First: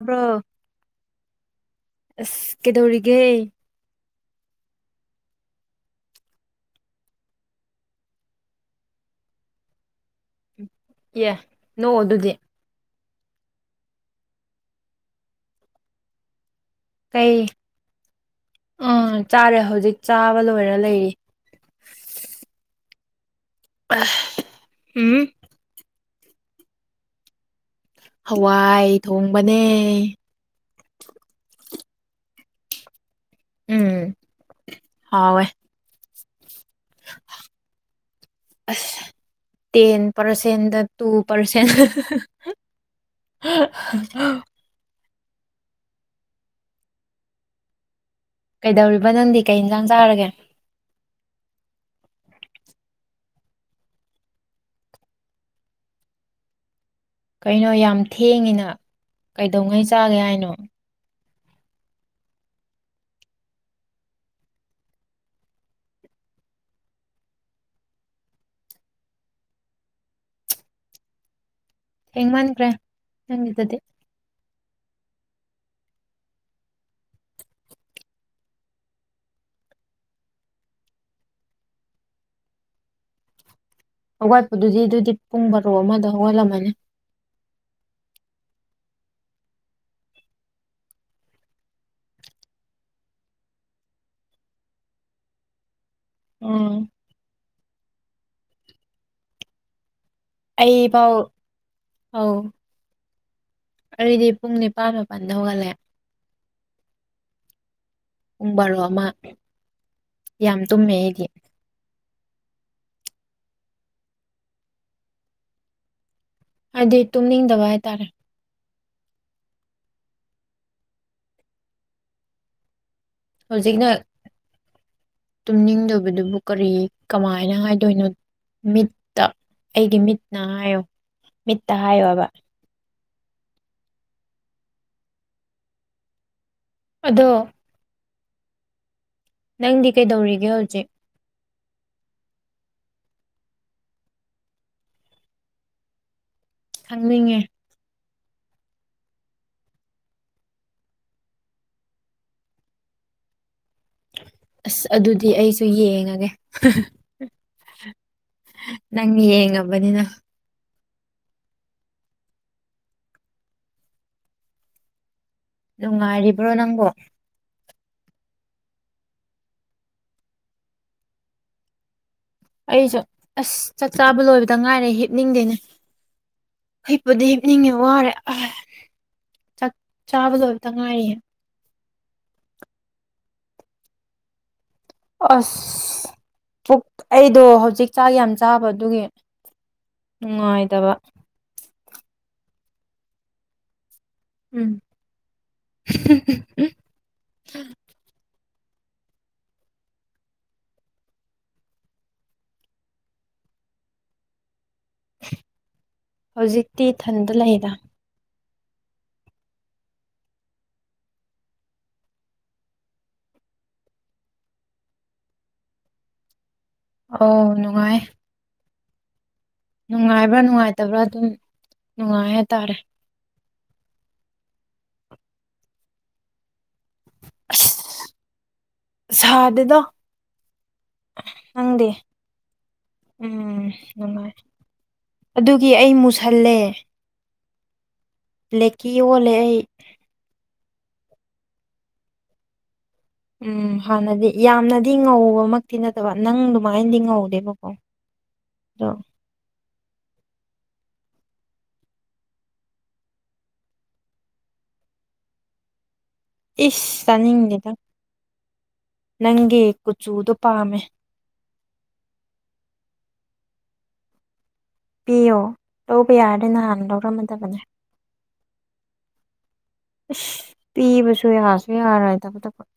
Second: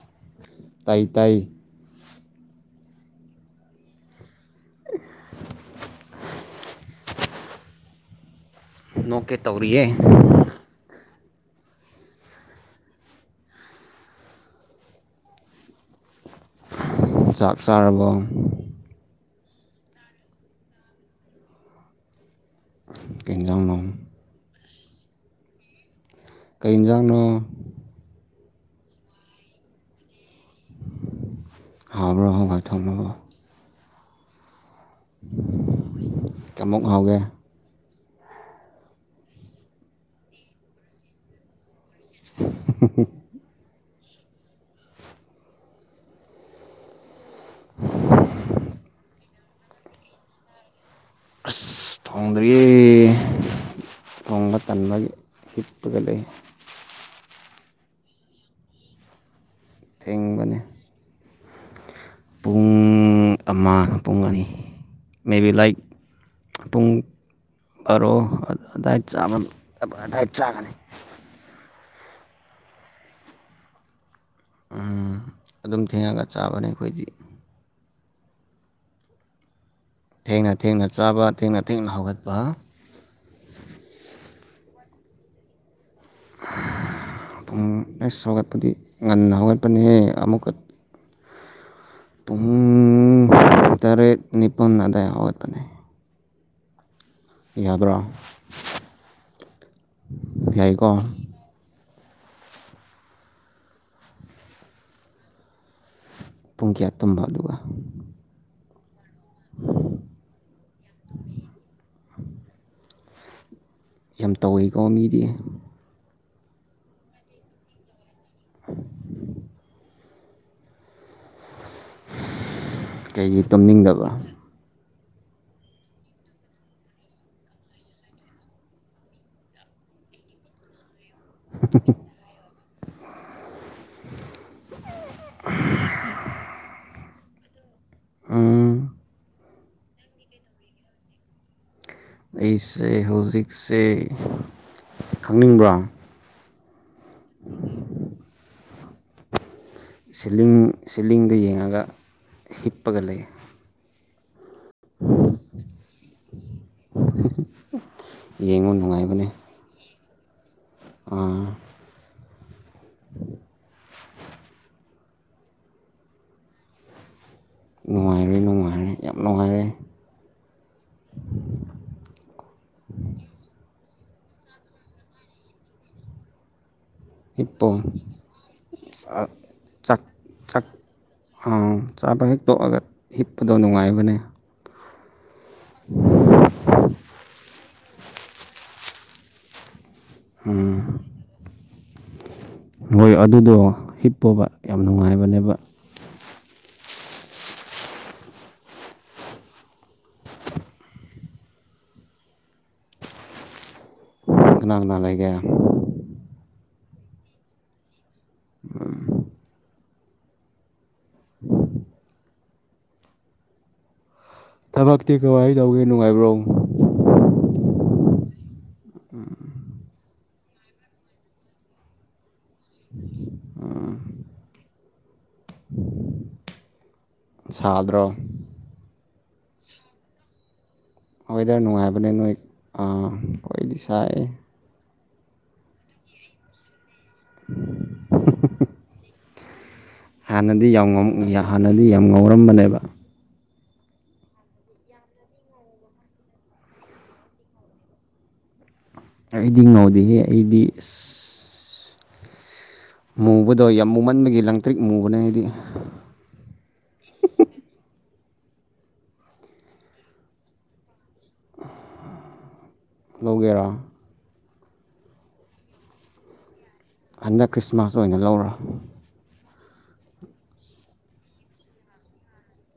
bro ꯇꯥꯏ ꯇꯥꯏ ꯑꯁ ꯀꯩꯗꯧꯔꯤꯒꯦ [inaudible] [unintelligible] ꯅꯣꯛꯀꯦ ꯇꯧꯔꯤꯌꯦꯦ ꯌꯦ ꯅꯣ ꯑꯗꯨꯗꯤ ꯀꯩ ꯆꯥꯛ ꯆꯥꯔꯕ ꯎꯝ ꯆꯥꯔꯦ ꯍꯧꯖꯤꯛ ꯆꯥꯕ ꯂꯣꯏꯔ ꯂꯩꯔꯤ ꯀꯖꯅꯣ ꯍꯝ ꯀꯩ ꯌꯦꯟꯖꯥꯡꯅꯣ ꯍꯋꯥꯏ ꯊꯣꯡꯕꯅꯦ ꯍꯥꯕ꯭ꯔꯣ ꯍ ꯍꯥꯏ ꯊꯝꯕꯣ ꯍꯋꯦ ꯀꯃꯃꯛ ꯍꯥꯎꯒꯦ ꯑ ꯇꯦꯟ ꯄꯔꯁꯦꯟ ꯇꯨ ꯄꯔꯁꯦꯟ [inaudible] [unintelligible] [inaudible] [unintelligible] ꯀꯩꯗꯧꯔꯤꯕ ꯅꯪꯗꯤ ꯀꯩ ꯌꯦꯟꯁꯥꯡ ꯆꯥꯔꯒꯦ ꯑꯁ ꯊꯉꯗꯔꯤꯌꯦꯦ ꯊꯣꯡꯕ ꯇꯟꯕ ꯍꯤꯞꯄꯒ ꯂꯩ ꯀꯩꯅꯣ ꯌꯥꯝ ꯊꯦꯡꯉꯤꯅ ꯀꯩꯗꯧꯉꯩ ꯆꯥꯒꯦ ꯍꯥꯏꯅꯣ ꯊꯦꯡꯕꯅꯦ [inaudible] [unintelligible] ꯄꯨꯡ ꯑꯃ ꯄꯨꯡ ꯑꯅꯤ ꯃꯦ ꯕꯤ ꯂꯥꯏꯛ ꯄꯨꯡ ꯕꯥꯔꯣ ꯑꯏꯥꯏ ꯆꯥꯒꯅꯤ ꯍꯡ ꯃꯟꯈ꯭ꯔꯦ ꯅꯪꯒꯤꯗꯗꯤ ꯑꯗꯨꯝ ꯊꯦꯡꯉꯒ ꯆꯥꯕꯅꯦ ꯑꯩꯈꯣꯏꯗꯤ ꯊꯦꯡꯅ ꯊꯦꯡꯅ ꯆꯥꯕ ꯊꯦꯡꯅ ꯊꯦꯡꯅ ꯍꯧꯒꯠꯄ ꯑꯋꯥꯠꯄꯗꯨꯗꯤ ꯑꯗꯨꯗꯤ ꯄꯨꯡ ꯕꯥꯔꯣ ꯑꯃꯗ ꯍꯧꯒꯠꯂꯝꯃꯅꯤ ꯄꯨꯡ ꯂꯁ ꯍꯧꯒꯠꯄꯗꯤ ꯉꯟꯅ ꯍꯧꯒꯠꯄꯅꯦ ꯑꯃꯨꯛꯀ ꯄꯨꯡ ꯇꯔꯦꯠ ꯅꯤꯄꯜ ꯑꯗꯥꯏ ꯍꯧꯋꯥꯒꯠꯄꯅꯦ ꯎꯝ ꯌꯥꯕ꯭ꯔꯥ ꯑꯩꯕꯥꯥꯎ ꯑꯥꯎ ꯑꯗꯨꯗꯤ ꯄꯨꯡ ꯅꯤꯄꯥꯜ ꯃꯥꯄꯜꯗ ꯍꯧꯒꯠꯂꯦ ꯄꯨꯡ ꯀꯌꯥ ꯇꯝꯕ ꯑꯗꯨꯒ ꯄꯨꯡ ꯕꯥꯔꯣ ꯑꯃ ꯌꯥꯝ ꯇꯨꯝꯃꯦ ꯑꯩꯗꯤ [inaudible] ꯌꯥꯝ ꯇꯧꯏꯤꯀꯣ ꯃꯤꯗꯤ ꯍꯥꯏꯗꯤ ꯇꯨꯝꯅꯤꯡꯗꯕ ꯍꯥꯏꯇꯥꯔꯦ ꯀꯩꯒꯤ ꯍꯧꯖꯤꯛꯅ ꯇꯨꯝꯅꯤꯡꯗꯕ ꯇꯨꯝꯅꯤꯡꯗꯕꯗꯨꯕꯨ ꯀꯔꯤ ꯀꯃꯥꯏꯅ ꯍꯥꯏꯗꯣꯏꯅꯣ ꯃꯤꯠꯇ ꯑꯩꯒꯤ ꯃꯤꯠꯅ ꯍꯥꯏꯌꯣ ꯃꯤꯠꯇ ꯍꯥꯏꯌꯣꯕ ꯑ ꯑꯗꯣ ꯑ ꯅꯪꯗꯤ ꯀꯩꯗꯧꯔꯤꯒꯦ ꯍꯧꯖꯤꯛ ꯑꯩꯁꯦ ꯍꯧꯖꯤꯛꯁꯦ ꯈꯪꯅꯤꯡꯕ꯭ꯔꯥ ꯈꯪꯅꯤꯡꯉꯦ ꯁꯤꯂꯤꯡ ꯁꯤꯂꯤꯡꯗ ꯌꯦꯡꯉꯒ ꯍꯤꯞꯄꯒ ꯂꯩ ꯑꯁ ꯑꯗꯨꯗꯤ ꯑꯩꯁꯨ ꯌꯦꯡꯉꯒꯦ ꯌꯦꯡꯉꯨ ꯅꯪ ꯌꯦꯡꯉꯕꯅꯤꯅ ꯑ ꯅꯨꯡꯉꯥꯏꯔꯤꯕ꯭ꯔꯣ ꯅꯪꯕꯣ ꯅꯨꯡꯉꯥꯏꯔꯦ ꯅꯨꯡꯉꯥꯏꯔꯦ ꯌꯥꯝ ꯅꯨꯡꯉꯥꯏꯔꯦ ꯑꯩꯁꯨ ꯑꯁ ꯆꯥꯛ ꯆꯥꯕ ꯂꯣꯏꯕꯗ ꯉꯥꯏꯔꯦ ꯍꯤꯞꯅꯤꯡꯗꯦꯅꯦ ꯍꯩꯄꯨꯗꯤ ꯍꯤꯞꯄꯣ ꯍꯤꯞꯅꯤꯡꯉꯦ ꯋꯥꯔꯦ ꯑ ꯆꯥꯛ ꯆꯥꯕ ꯆ ꯂꯣꯏꯕꯗ ꯉꯥꯏꯔꯤꯌꯦ ꯑꯥ ꯑ ꯆꯥꯕ ꯍꯦꯛꯛꯇꯣꯛꯑꯒ ꯍꯤꯞꯄꯗꯣ ꯅꯨꯡꯉꯥꯏꯕꯅꯦ ꯑꯁ ꯄꯨ ꯑꯩꯗꯣ ꯍꯧꯖꯤꯛ ꯆꯥꯛ ꯌꯥꯝ ꯆꯥꯕ ꯑꯗꯨꯒꯤ ꯅꯨꯡꯉꯥꯏꯇꯕ ꯍꯣꯏ ꯑꯗꯨꯗꯣ ꯍꯤꯞꯄꯣꯕ ꯌꯥꯝ ꯎꯝ ꯅꯨꯡꯉꯥꯏꯕꯅꯦꯕ ꯎꯝ ꯀꯅꯥ ꯀꯅꯥ ꯂꯩꯒ ꯍꯧꯖꯤꯛꯇꯤ ꯊꯟꯗ ꯂꯩꯗ ꯎꯝ ꯎ ꯊꯕꯛꯇꯤ ꯀꯍ ꯇꯧꯒꯦ ꯅꯨꯡꯉꯥꯏꯕ꯭ꯔꯣ ꯑꯥꯎ ꯅꯨꯡꯉꯥꯏ ꯅꯨꯡꯉꯥꯏꯕ꯭ꯔꯥ ꯅꯨꯡꯉꯥꯏꯇꯕ꯭ꯔꯥ ꯑꯗꯨꯝ ꯅꯨꯡꯉꯥꯏ ꯍꯥꯏꯇꯥꯔꯦ ꯁꯥꯗ꯭ꯔꯣ ꯁꯥꯗꯗ ꯋꯦꯗꯔ ꯅꯨꯡꯉꯥꯏꯕꯅꯦ ꯅꯣꯏ ꯎꯝ ꯑꯩꯈꯣꯏꯗꯤ ꯁꯥꯏ ꯅꯨꯡꯉꯥꯏ ꯑꯗꯨꯒꯤ ꯑꯩ ꯃꯨꯁꯜꯂꯦ [inaudible] ꯂꯩꯀꯤ ꯑꯣꯜꯂꯦ ꯑꯩ ꯍꯥꯟꯅꯗꯤ ꯌꯥꯝ ꯍꯥꯟꯅꯗꯤ ꯌꯥꯝ ꯉꯧꯔꯝꯕꯅꯦꯕ ꯎꯝ ꯍꯥꯟꯅꯗꯤ ꯌꯥꯝꯅꯗꯤ ꯉꯧꯕꯃꯛꯇꯤ ꯅꯠꯇꯕ ꯅꯪ ꯑꯗꯨꯃꯥꯏꯅꯗꯤ ꯉꯧꯗꯦꯕꯀꯣ ꯑ ꯑꯩꯗꯤ ꯉꯥꯎꯗꯍꯦ ꯑꯩꯗꯤ ꯑ ꯃꯨꯕꯗꯣ ꯌꯥꯝ ꯃꯨꯃꯟꯕꯒꯤ ꯂꯪꯇ꯭ꯔꯤꯛ ꯃꯨꯕꯅ ꯍꯥꯏꯗꯤ ꯏꯁ ꯆꯥꯅꯤꯡꯗꯦꯗ ꯅꯪꯒꯤ ꯀꯨꯆꯨꯗꯨꯣ ꯄꯥꯝꯃꯦ ꯂꯧꯒꯦꯔꯥ ꯄꯕꯤꯌꯣ ꯂꯧꯕ ꯌꯥ ꯑꯗꯨꯅꯥꯟ ꯍꯟꯗꯛ ꯈ꯭ꯔꯤꯁꯃꯥꯁ ꯑꯣꯏꯅ ꯂꯧꯔ ꯄꯤꯕꯁꯨ ꯌꯥꯁꯨ ꯌꯥꯔ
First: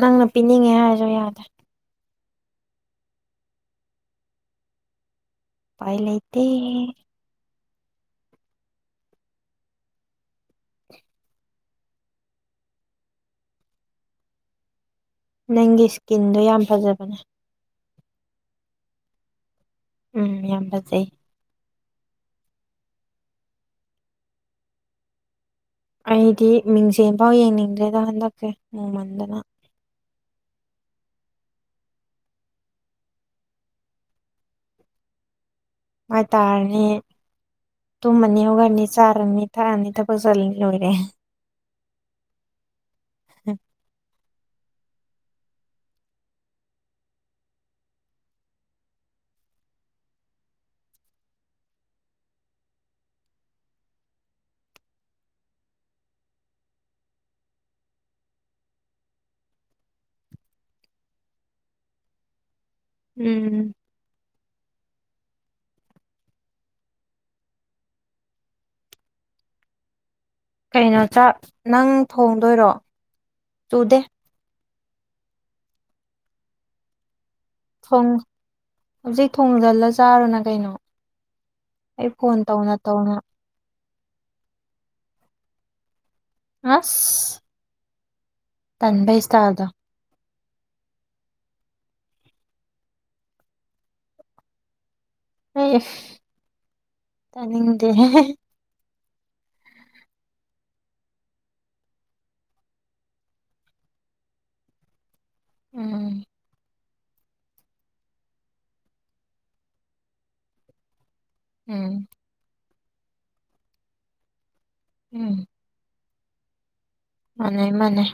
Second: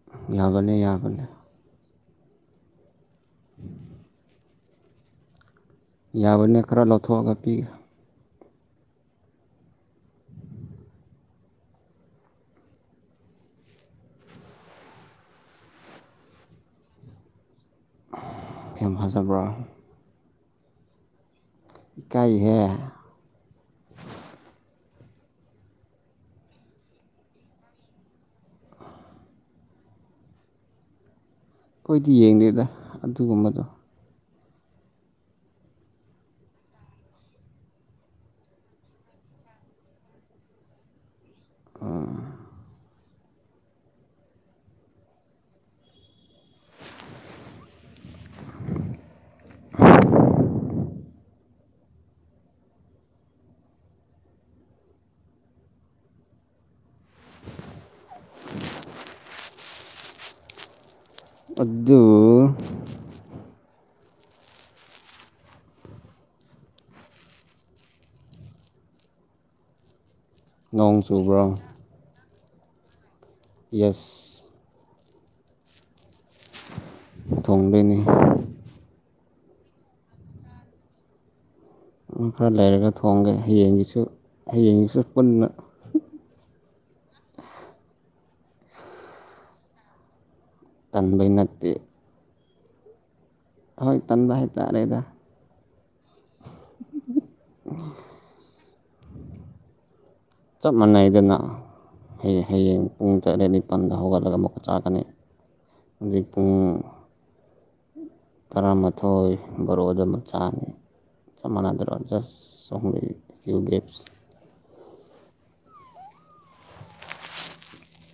ꯅꯪꯅ ꯄꯤꯅꯤꯡꯉꯦ ꯌꯥꯕꯅꯦ ꯍꯥꯏꯔꯁꯨ ꯌꯥꯕꯅꯦ ꯌꯥꯗ꯭ꯔꯦ ꯎꯄꯥꯏ ꯂꯩꯇꯦ ꯌꯥꯕꯅꯦ ꯈꯔ ꯂꯧꯊꯣꯛꯑꯒ ꯄꯤꯒ꯭ꯔꯦ ꯅꯪꯒꯤ ꯏꯁꯀꯤꯟꯗꯣ ꯌꯥꯝ ꯐꯖꯕꯅꯦ ꯍꯦꯝꯐꯖꯕꯣꯔ ꯎꯝ ꯌꯥꯝ ꯐꯖꯩ ꯏꯀꯥꯏꯍꯦ ꯑꯩꯗꯤ ꯃꯤꯡꯁꯦꯟꯐꯥꯎ ꯌꯦꯡꯅꯤꯡꯗ꯭ꯔꯦꯗ ꯍꯟꯗꯛꯀꯦ ꯅꯣꯡꯃꯟꯗꯅ ꯑꯩꯈꯣꯏꯗꯤ ꯌꯦꯡꯗꯦꯗ ꯑꯗꯨꯒꯨꯝꯕꯗꯣ ꯍꯥꯏꯇꯥꯔꯅꯤ ꯇꯨꯝꯃꯅꯤ ꯑꯣꯒꯅꯤ ꯆꯥꯔꯅꯤ ꯊꯛꯑꯅꯤ ꯊꯕ ꯆꯜꯂꯅꯤ ꯂꯣꯏꯔꯦ ꯑꯣ ꯎꯝ [inaudible] [unintelligible] ꯑꯗꯨ ꯎꯝ ꯅꯣꯡ ꯀꯩꯅꯣ ꯆ ꯆꯨꯕ꯭ꯔꯣ ꯅꯪ ꯊꯣꯡꯗꯣꯏꯔꯣ ꯆꯨꯗꯦ ꯌꯦꯁ ꯊꯣꯡꯕꯤꯅꯤ ꯊꯣꯡꯗꯜꯂ ꯆꯥꯔꯣꯅ ꯀꯩꯅꯣ ꯑꯩ ꯐꯣꯟ ꯈꯔ ꯇꯧꯅ ꯂꯩꯔꯒ ꯇꯧꯅ ꯊꯣꯡꯒꯦ ꯍꯌꯦꯡꯒꯤꯁꯨ ꯍꯌꯦꯡꯒꯤꯁꯨ ꯄꯨꯟꯅ ꯑꯁ ꯇꯟꯕꯩꯁꯥꯗ ꯇꯟꯕꯩ ꯅꯠꯇꯦ ꯍꯣꯏ ꯇꯥꯟꯕꯥ ꯍꯩ ꯇꯥꯛꯦꯗ ꯍ ꯇꯅꯤꯡꯗꯦ ꯆꯞ ꯃꯥꯟꯅꯩꯗꯅ ꯍꯌꯦꯡ ꯍꯌꯦꯡ ꯄꯨꯡ ꯇꯔꯦꯠ ꯅꯤꯄꯜꯗ ꯍꯧꯒꯠꯂꯒ ꯑꯃꯨꯛꯀ ꯆꯥꯒꯅꯤ ꯎꯝ ꯍꯧꯖꯤꯀꯣꯏ ꯇꯔꯥꯃꯥꯊꯣꯏ ꯕꯣꯔꯣꯛ ꯑꯗꯨꯃꯛ ꯆꯥꯅꯤ ꯆꯞ ꯃꯥꯟꯅꯗꯔꯣ ꯎꯝ ꯖꯁ ꯇꯨꯝ ꯀꯨꯒꯦꯞꯁ ꯎꯝ ꯑ ꯏꯃꯅꯦ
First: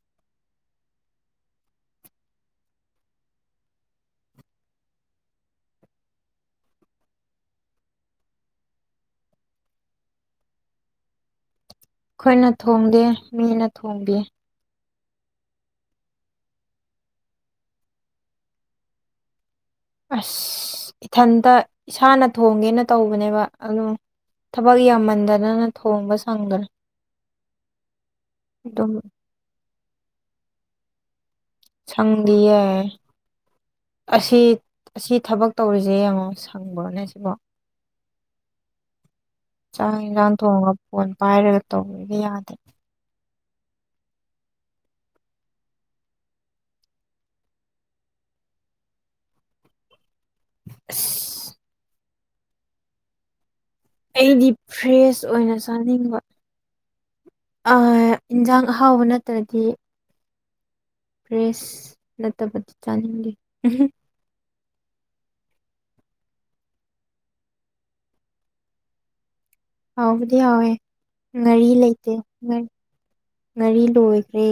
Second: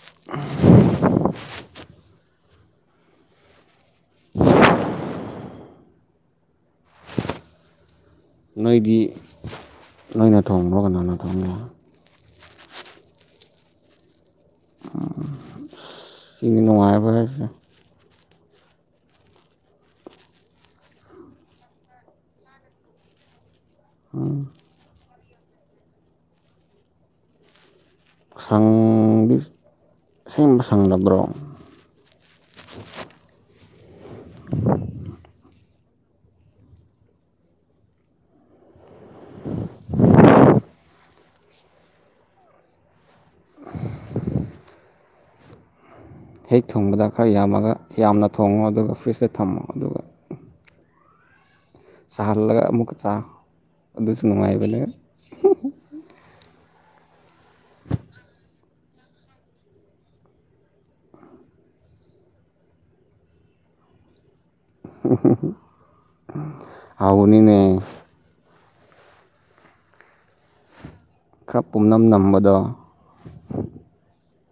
[inaudible] [unintelligible] [inaudible] [unintelligible] ꯅꯣꯏꯗꯤ ꯅꯣꯏꯅ ꯊꯣꯡꯕ꯭ꯔꯣ ꯀꯗꯅ ꯊꯣꯡꯒ ꯑꯩꯈꯣꯏꯅ ꯊꯣꯡꯗꯦ ꯃꯤꯅ ꯊꯣꯡꯗꯦ ꯑ ꯁꯤꯒꯤ ꯅꯨꯡꯉꯥꯏꯕ ꯍꯥꯏꯁꯦ ꯑꯁ ꯏꯊꯟꯇ ꯏꯁꯥꯅ ꯊꯣꯡꯒꯦꯅ ꯇꯧꯕꯅꯦꯕ ꯑꯗꯨꯣ ꯊꯕꯛ ꯌꯥꯝꯃꯟꯗꯅꯅ ꯊꯣꯡꯕ ꯁꯪꯗ꯭ꯔꯦ ꯑꯗꯨꯝ ꯁꯪꯗꯤ ꯁꯦꯝꯕ ꯁꯪꯗꯕ꯭ꯔꯣ ꯆꯪꯂꯤꯑ ꯑꯁꯤ ꯑꯁꯤ ꯊꯕꯛ ꯇꯧꯔꯤꯁꯦ ꯌꯦꯡꯉꯣ ꯁꯪꯕ꯭ꯔꯣꯅꯦ ꯁꯤꯕꯣ ꯆꯥꯛ ꯏꯟꯁꯥꯡ ꯊꯣꯡꯉ ꯐꯣꯟ ꯄꯥꯏꯔꯒ ꯇꯧꯕꯤꯕ ꯌꯥꯗꯦ ꯍꯦꯛ ꯊꯣꯡꯕꯗ ꯈꯔ ꯌꯥꯝꯃꯒ ꯌꯥꯝꯅ ꯊꯣꯡꯉꯣ ꯑꯗꯨꯒ ꯐ꯭ꯔꯤꯖꯇ ꯊꯝꯃꯣ ꯑꯗꯨꯒ [inaudible] ꯁꯍꯔ ꯂꯥꯛ ꯑꯃꯨ ꯀ ꯆ ꯑꯩꯗꯤ ꯐ꯭ꯔꯦꯁ ꯑꯣꯏꯅ ꯆꯥꯅꯤꯡꯕ ꯏꯟꯁꯥꯡ ꯑꯍꯥꯎꯕ ꯅꯠꯇ꯭ꯔꯗꯤ ꯄ꯭ꯔꯦꯁ ꯅꯠꯇꯕꯗꯤ ꯆꯥꯅꯤꯡꯗꯦ [inaudible] ꯍꯥꯎꯕꯗꯤ ꯍꯥꯎꯋꯦ ꯈꯔ ꯉꯥꯔꯤ ꯄꯨꯝꯅꯝ ꯂꯩꯇꯦ ꯅꯝꯕꯗꯣ ꯉꯥꯔꯤ ꯂꯣꯏ ꯇꯦ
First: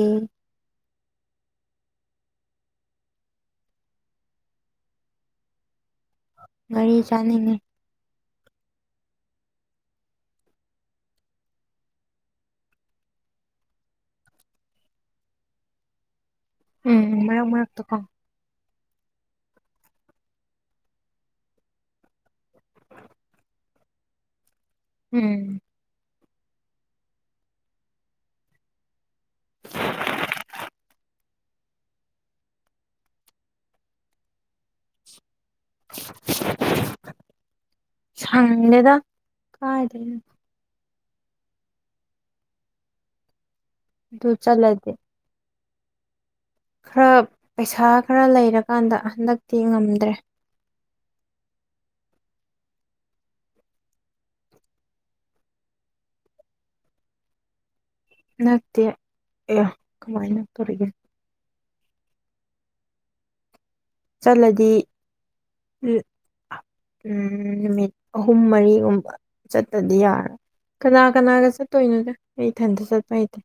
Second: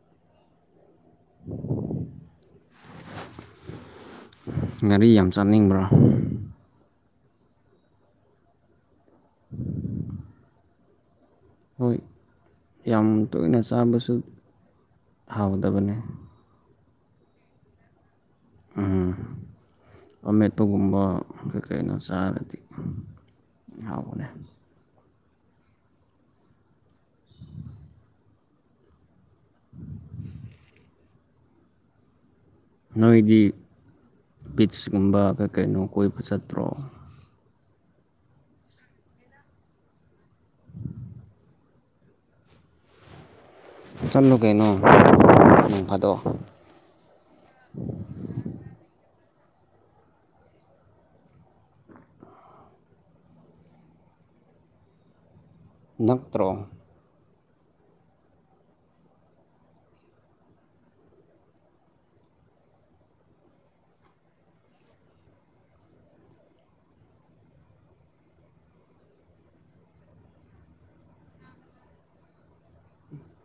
ꯉꯔꯤ ꯌꯥꯝ ꯆꯥꯅꯤꯡꯕ꯭ꯔꯥ ꯒꯥꯔꯤ ꯆꯅꯤꯡꯒꯦ ꯍꯣꯏ ꯌꯥꯝ ꯇꯣꯏꯅ ꯆꯥꯕꯁꯨ ꯊꯥꯎꯗꯕꯅꯦ ꯎꯝ ꯃꯔꯛ ꯃꯔꯛꯇ ꯀꯣ ꯎ ꯑꯣꯃꯦꯠꯇꯣꯒꯨꯝꯕ ꯀꯩ ꯀꯩꯅꯣ ꯆꯥꯔꯗꯤ ꯑꯕꯅꯦ ꯎꯝ ꯅꯣꯏꯗꯤ ꯕꯤꯠꯁꯀꯨꯝꯕ ꯀꯩꯅꯣ ꯀꯣꯏꯕ ꯆꯠꯇ꯭ꯔꯣ ꯁꯅꯦꯗ ꯀꯥꯏ ꯊ ꯑꯗꯨ ꯆꯠꯂꯨ ꯀꯩꯅꯣ ꯆꯠꯂꯗꯤ ꯐꯥꯗꯣ ꯈꯔ ꯄꯩꯁꯥ ꯈꯔ ꯂꯩꯔꯀꯥꯟꯗ ꯍꯟꯗꯛꯇꯤ ꯉꯝꯗ꯭ꯔꯦ [inaudible] ꯅꯛꯇ꯭ꯔ ꯅꯠꯇ ꯑ ꯀꯃꯥꯏꯅ ꯇꯧꯒꯦ ꯆꯠꯂꯗꯤ ꯎ ꯎꯝ ꯅꯨꯃꯤꯠ ꯑꯍꯨꯝ ꯃꯔꯤꯒꯨꯝꯕ ꯆꯠꯇꯗꯤ ꯌꯥꯔꯣꯏ ꯀꯅꯥ ꯀꯅꯥꯒ ꯆꯠꯇꯣꯏꯅꯣꯗ ꯑꯩ ꯏꯊꯟꯇ ꯆꯠꯄ ꯍꯩꯇꯦ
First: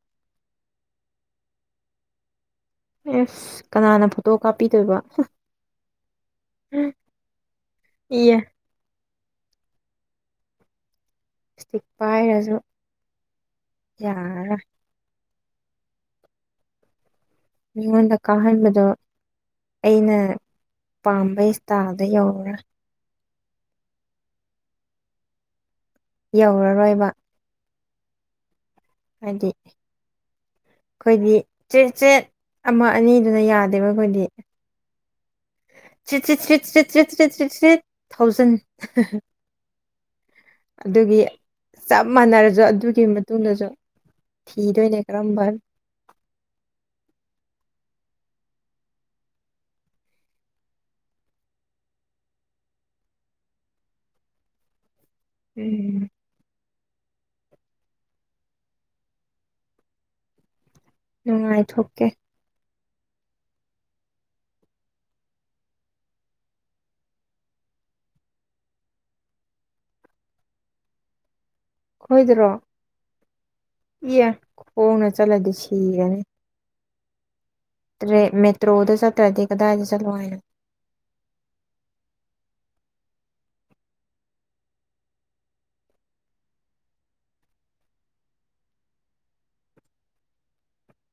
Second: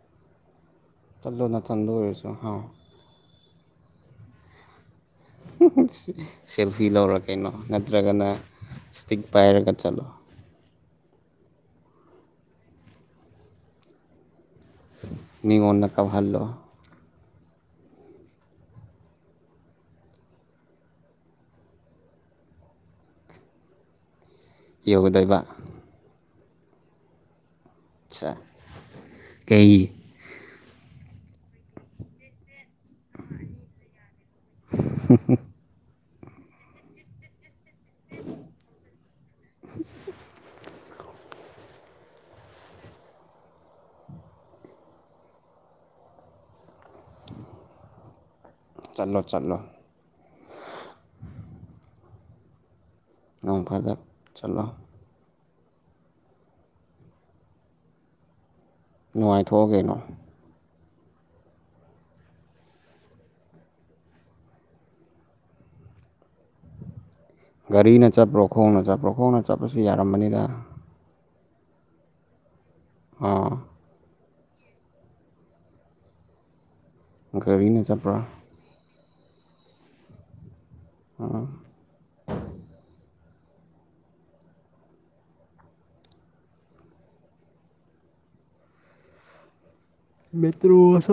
ꯊꯟꯂꯣ ꯅ ꯊꯟꯗꯣ ꯑꯣꯏꯁꯨ ꯍꯥꯎ ꯑꯦꯁ ꯀꯅꯥꯅ ꯐꯣꯇꯣ ꯀꯥꯞꯄꯤꯗꯣꯏꯕ ꯁꯦꯜꯐꯤ ꯂꯧꯔ ꯀꯩꯅꯣ ꯅꯠꯇ꯭ꯔꯒꯅ ꯏꯌꯦ ꯃꯇꯤꯛ ꯄꯥꯏꯔꯒ ꯆꯠꯂꯣ ꯏꯁꯇꯤꯛ ꯄꯥꯏꯔꯁꯨ ꯌꯥꯔ ꯃꯤꯉꯣꯟ ꯗꯀꯥ ꯜꯂꯣ ꯃꯤꯉꯣꯟꯗ ꯀꯥꯍꯟꯕꯗ ꯑꯩꯅ ꯄꯥꯝꯕ ꯏꯟꯁꯇꯥꯗ ꯌꯧ꯭ꯔꯥ ꯌꯣꯒꯗꯕ ꯌꯧꯔꯔꯣꯏꯕ ꯑꯆꯥ ꯍꯥꯏ ꯑꯩꯈꯣꯏꯗꯤ ꯆꯦꯠ ꯆꯦꯠ ꯑꯃ ꯑꯅꯤꯗꯨꯅ ꯌꯥꯗꯦꯕ ꯑꯩꯈꯣꯏꯗꯤ ꯎ ꯆ ꯆ ꯆ ꯆ ꯆ ꯆꯔꯤ ꯊꯥꯎꯖꯟ ꯑꯗꯨꯒꯤ ꯆꯞ ꯃꯥꯟꯅꯔꯁꯨ ꯑꯗꯨꯒꯤ ꯃꯇꯨꯡꯗꯁꯨ ꯊꯤꯗꯣꯏꯅꯦ ꯀꯔꯝꯕꯅ [inaudible] ꯆꯠꯂꯣ ꯆꯠꯂꯣ ꯅꯣꯡꯐꯗ ꯆꯂꯣ ꯎꯝ ꯅꯨꯡꯉꯥꯏꯊꯣꯛꯑ ꯀꯩꯅꯣ ꯎꯝꯥꯏ ꯊꯀꯦ ꯒꯥꯔꯤꯅ ꯆꯠꯄ꯭ꯔꯣ ꯈꯣꯡꯅ ꯆꯠꯄ꯭ꯔꯣ ꯈꯣꯡꯅ ꯆꯠꯄꯁꯨ ꯌꯥꯔꯝꯕꯅꯤꯗ ꯈꯣꯏꯗ꯭ꯔꯣ ꯑꯣ ꯐꯅ ꯆꯂꯗꯤ ꯁꯤꯒꯅꯦ ꯒꯥꯔꯤꯅ ꯇꯦ ꯆꯠꯄ꯭ꯔꯣ ꯃꯦꯠꯇ꯭ꯔꯣꯗ ꯁꯠꯇ꯭ꯔꯗꯤ ꯀꯗꯥꯏꯗ ꯆꯂ ꯑ ꯃꯦꯇꯔꯣ ꯁꯦ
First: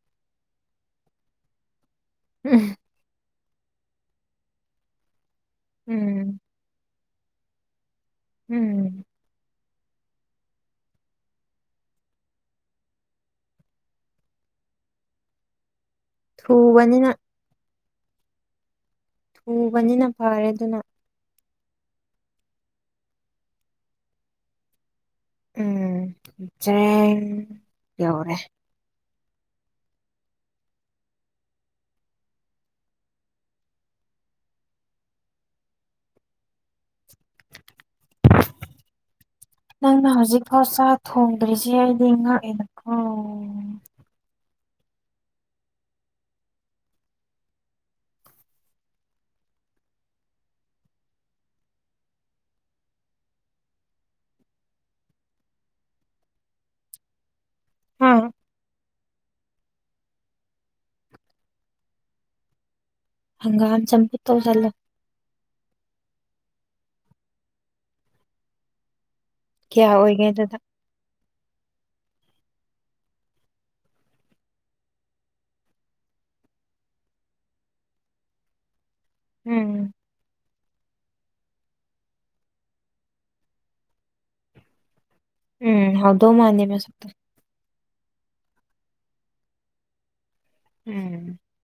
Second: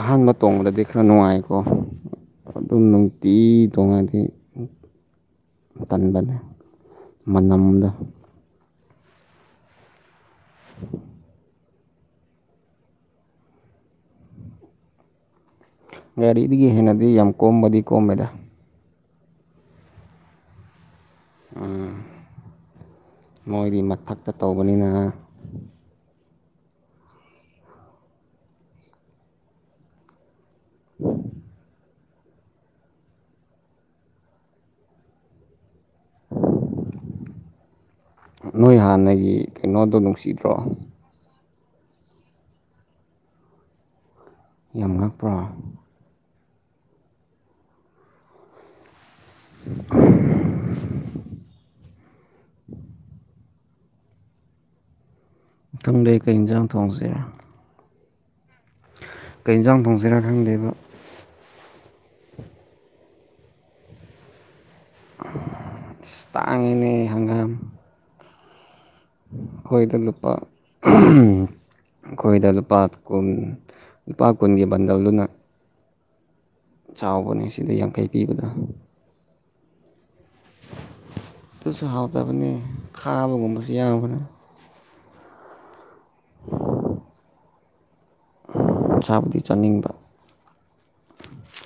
ꯑꯍꯥꯟꯕ ꯇꯣꯡꯕꯗꯗꯤ ꯈꯔ ꯅꯨꯡꯉꯥꯏꯀꯣ ꯎꯝ ꯑꯗꯨꯝ ꯅꯨꯡꯇꯤ ꯇꯣꯡꯉꯗꯤ ꯀꯟꯕꯅꯦ ꯎꯝ ꯃꯅꯝꯗ ꯎꯝ ꯒꯥꯔꯤꯗꯒꯤ ꯍꯦꯟꯅꯗꯤ ꯊꯨꯕꯅꯤꯅ ꯌꯥꯝ ꯀꯣꯝꯕꯗꯤ ꯀꯣꯝꯃꯦꯗ ꯊꯨꯕꯅꯤꯅ ꯐꯔꯦ ꯑꯗꯨꯅ ꯎ ꯃꯣꯏꯗꯤ ꯃꯊꯛꯇ ꯇꯧꯕꯅꯤꯅ ꯎꯝ ꯆ꯭ꯔꯦꯟ ꯌꯧꯔꯦ ꯎꯝ ꯅꯣꯏ ꯍꯥꯟꯅꯒꯤ ꯀꯩꯅꯣꯗꯣ ꯅꯪꯅ ꯍꯧꯖꯤꯛ ꯅꯨꯡꯁꯤꯗ꯭ꯔꯣ ꯐꯥꯎ ꯆꯥ ꯊꯣꯡꯗ꯭ꯔꯤꯁꯤ ꯑꯩꯗꯤ ꯉꯥꯛꯑꯅꯀꯣ ꯌꯥꯝ ꯉꯛꯄ꯭ꯔꯣ [inaudible] ꯏꯊꯪ ꯂꯩꯀꯩ ꯌꯦꯟꯖꯥꯡ ꯊꯣꯡꯁꯦ ꯑꯥ ꯀꯩ ꯌꯦꯟꯁꯥꯡ ꯊꯣꯡꯁꯤꯅ ꯈꯪꯗꯦꯕ ꯍꯪꯒꯥ ꯑꯝ ꯆꯄ ꯇꯧ ꯆꯂ ꯇꯥꯥꯡ ꯏꯅꯦꯅꯤ ꯍꯪꯒꯥꯝ ꯀꯌꯥ ꯑꯩꯈꯣꯏꯗ ꯑꯣꯏꯒꯦ ꯂꯨꯄꯥ ꯑꯗꯨꯗ ꯑꯩꯈꯣꯏꯗ ꯂꯨꯄꯥ ꯀꯨꯟ ꯂꯨꯄꯥ ꯀꯨꯟꯒꯤ ꯕꯟꯗꯜꯗꯨꯅ ꯆꯥꯎꯕꯅꯦ ꯁꯤꯗ ꯌꯥꯡꯈꯩ ꯄꯤꯕꯗ ꯎꯝ ꯑꯗꯨꯁꯨ ꯍꯥꯎꯇꯕꯅꯦ ꯈꯥꯕꯒꯨꯝꯕꯁꯨ ꯌꯥꯝꯕꯅ ꯎꯝ ꯍꯥꯎꯗꯣ ꯃꯥꯅꯤ ꯃ ꯏꯁꯥꯕꯨꯗꯤ ꯆꯥꯅꯤꯡꯕ ꯎꯝ